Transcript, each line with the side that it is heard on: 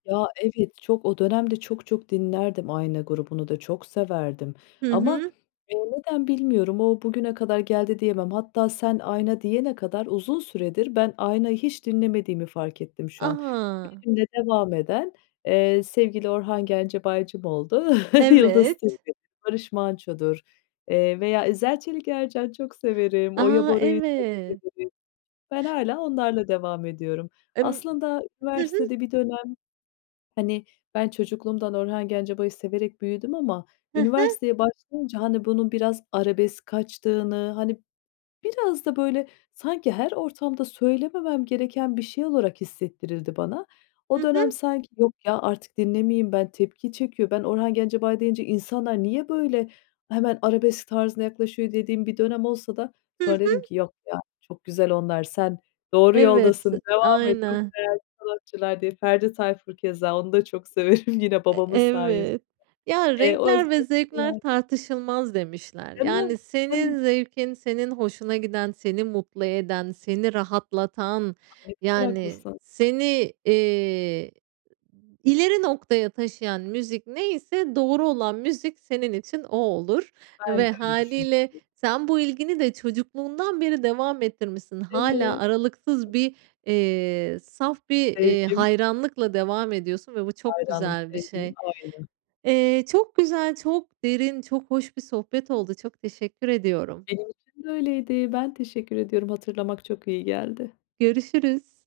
left: Ya, evet, çok. O dönemde çok çok dinlerdim. Ayna grubunu da çok severdim.
right: Hı
left: Ama,
right: hı.
left: eee, neden bilmiyorum, o bugüne kadar geldi diyemem. Hatta, sen Ayna diyene kadar, uzun süredir ben Ayna'yı hiç dinlemediğimi fark ettim, şu an.
right: A.
left: Benimle devam eden, eee, sevgili Orhan Gencebaycım oldu. Yıldız
right: Evet.
left: Tilbe, Barış Manço'dur eee, veya İzel-Çelik-Ercan çok severim. Oya
right: A!
left: Bora'yı çok
right: Evet.
left: severim. Ben hâlâ onlarla devam ediyorum.
right: Emm
left: Aslında
right: Hı hı.
left: üniversitede bir dönem, hani -ben çocukluğumdan Orhan Gencebay'ı severek büyüdüm ama,
right: Hı hı.
left: üniversiteye başlayınca, hani, bunun biraz arabesk kaçtığını, hani, biraz da böyle sanki her ortamda söylememem gereken bir şey olarak hissettirildi bana.
right: Hı
left: O dönem
right: hı.
left: sanki, yok ya, artık dinlemeyeyim ben, tepki çekiyor. Ben Orhan Gencebay deyince, insanlar niye böyle hemen arabesk tarzına yaklaşıyor, dediğim bir dönem olsa da,
right: Hı
left: sonra dedim
right: hı.
left: ki, yok ya, çok güzel onlar, sen doğru
right: Evet,
left: yoldasın, devam et, çok
right: aynen.
left: değerli sanatçılar diye. Ferdi Tayfur keza, onu da çok severim yine
right: Eee,
left: babamın sayesinde.
right: evet. Ya,
left: Eee,
right: renkler ve zevkler
left: [unintelligible]
right: tartışılmaz demişler.
left: Değil mi?
right: Yani,
left: Değil mi?
right: senin zevkin, senin hoşuna giden, seni mutlu eden, seni rahatlatan,
left: Ay, ne kadar
right: yani,
left: haklısın.
right: seni, eee, ileri noktaya taşıyan müzik neyse, doğru olan müzik senin için o olur
left: Ben
right: ve
left: de öyle düşündüm.
right: hâliyle sen bu ilgini de çocukluğundan beri devam ettirmişsin. Hâlâ
left: Evet..
right: aralıksız
left: [unintelligible]
right: bir, eee, saf bir, eee,
left: Sevgim.
right: hayranlıkla devam ediyorsun ve bu çok
left: Hayranım,
right: güzel bir
left: sevgim
right: şey.
left: aynı.
right: Eee, çok güzel, çok derin, çok hoş bir sohbet oldu. Çok teşekkür ediyorum.
left: Benim için de öyleydi. Ben teşekkür ediyorum. Hatırlamak çok iyi geldi.
right: Görüşürüz.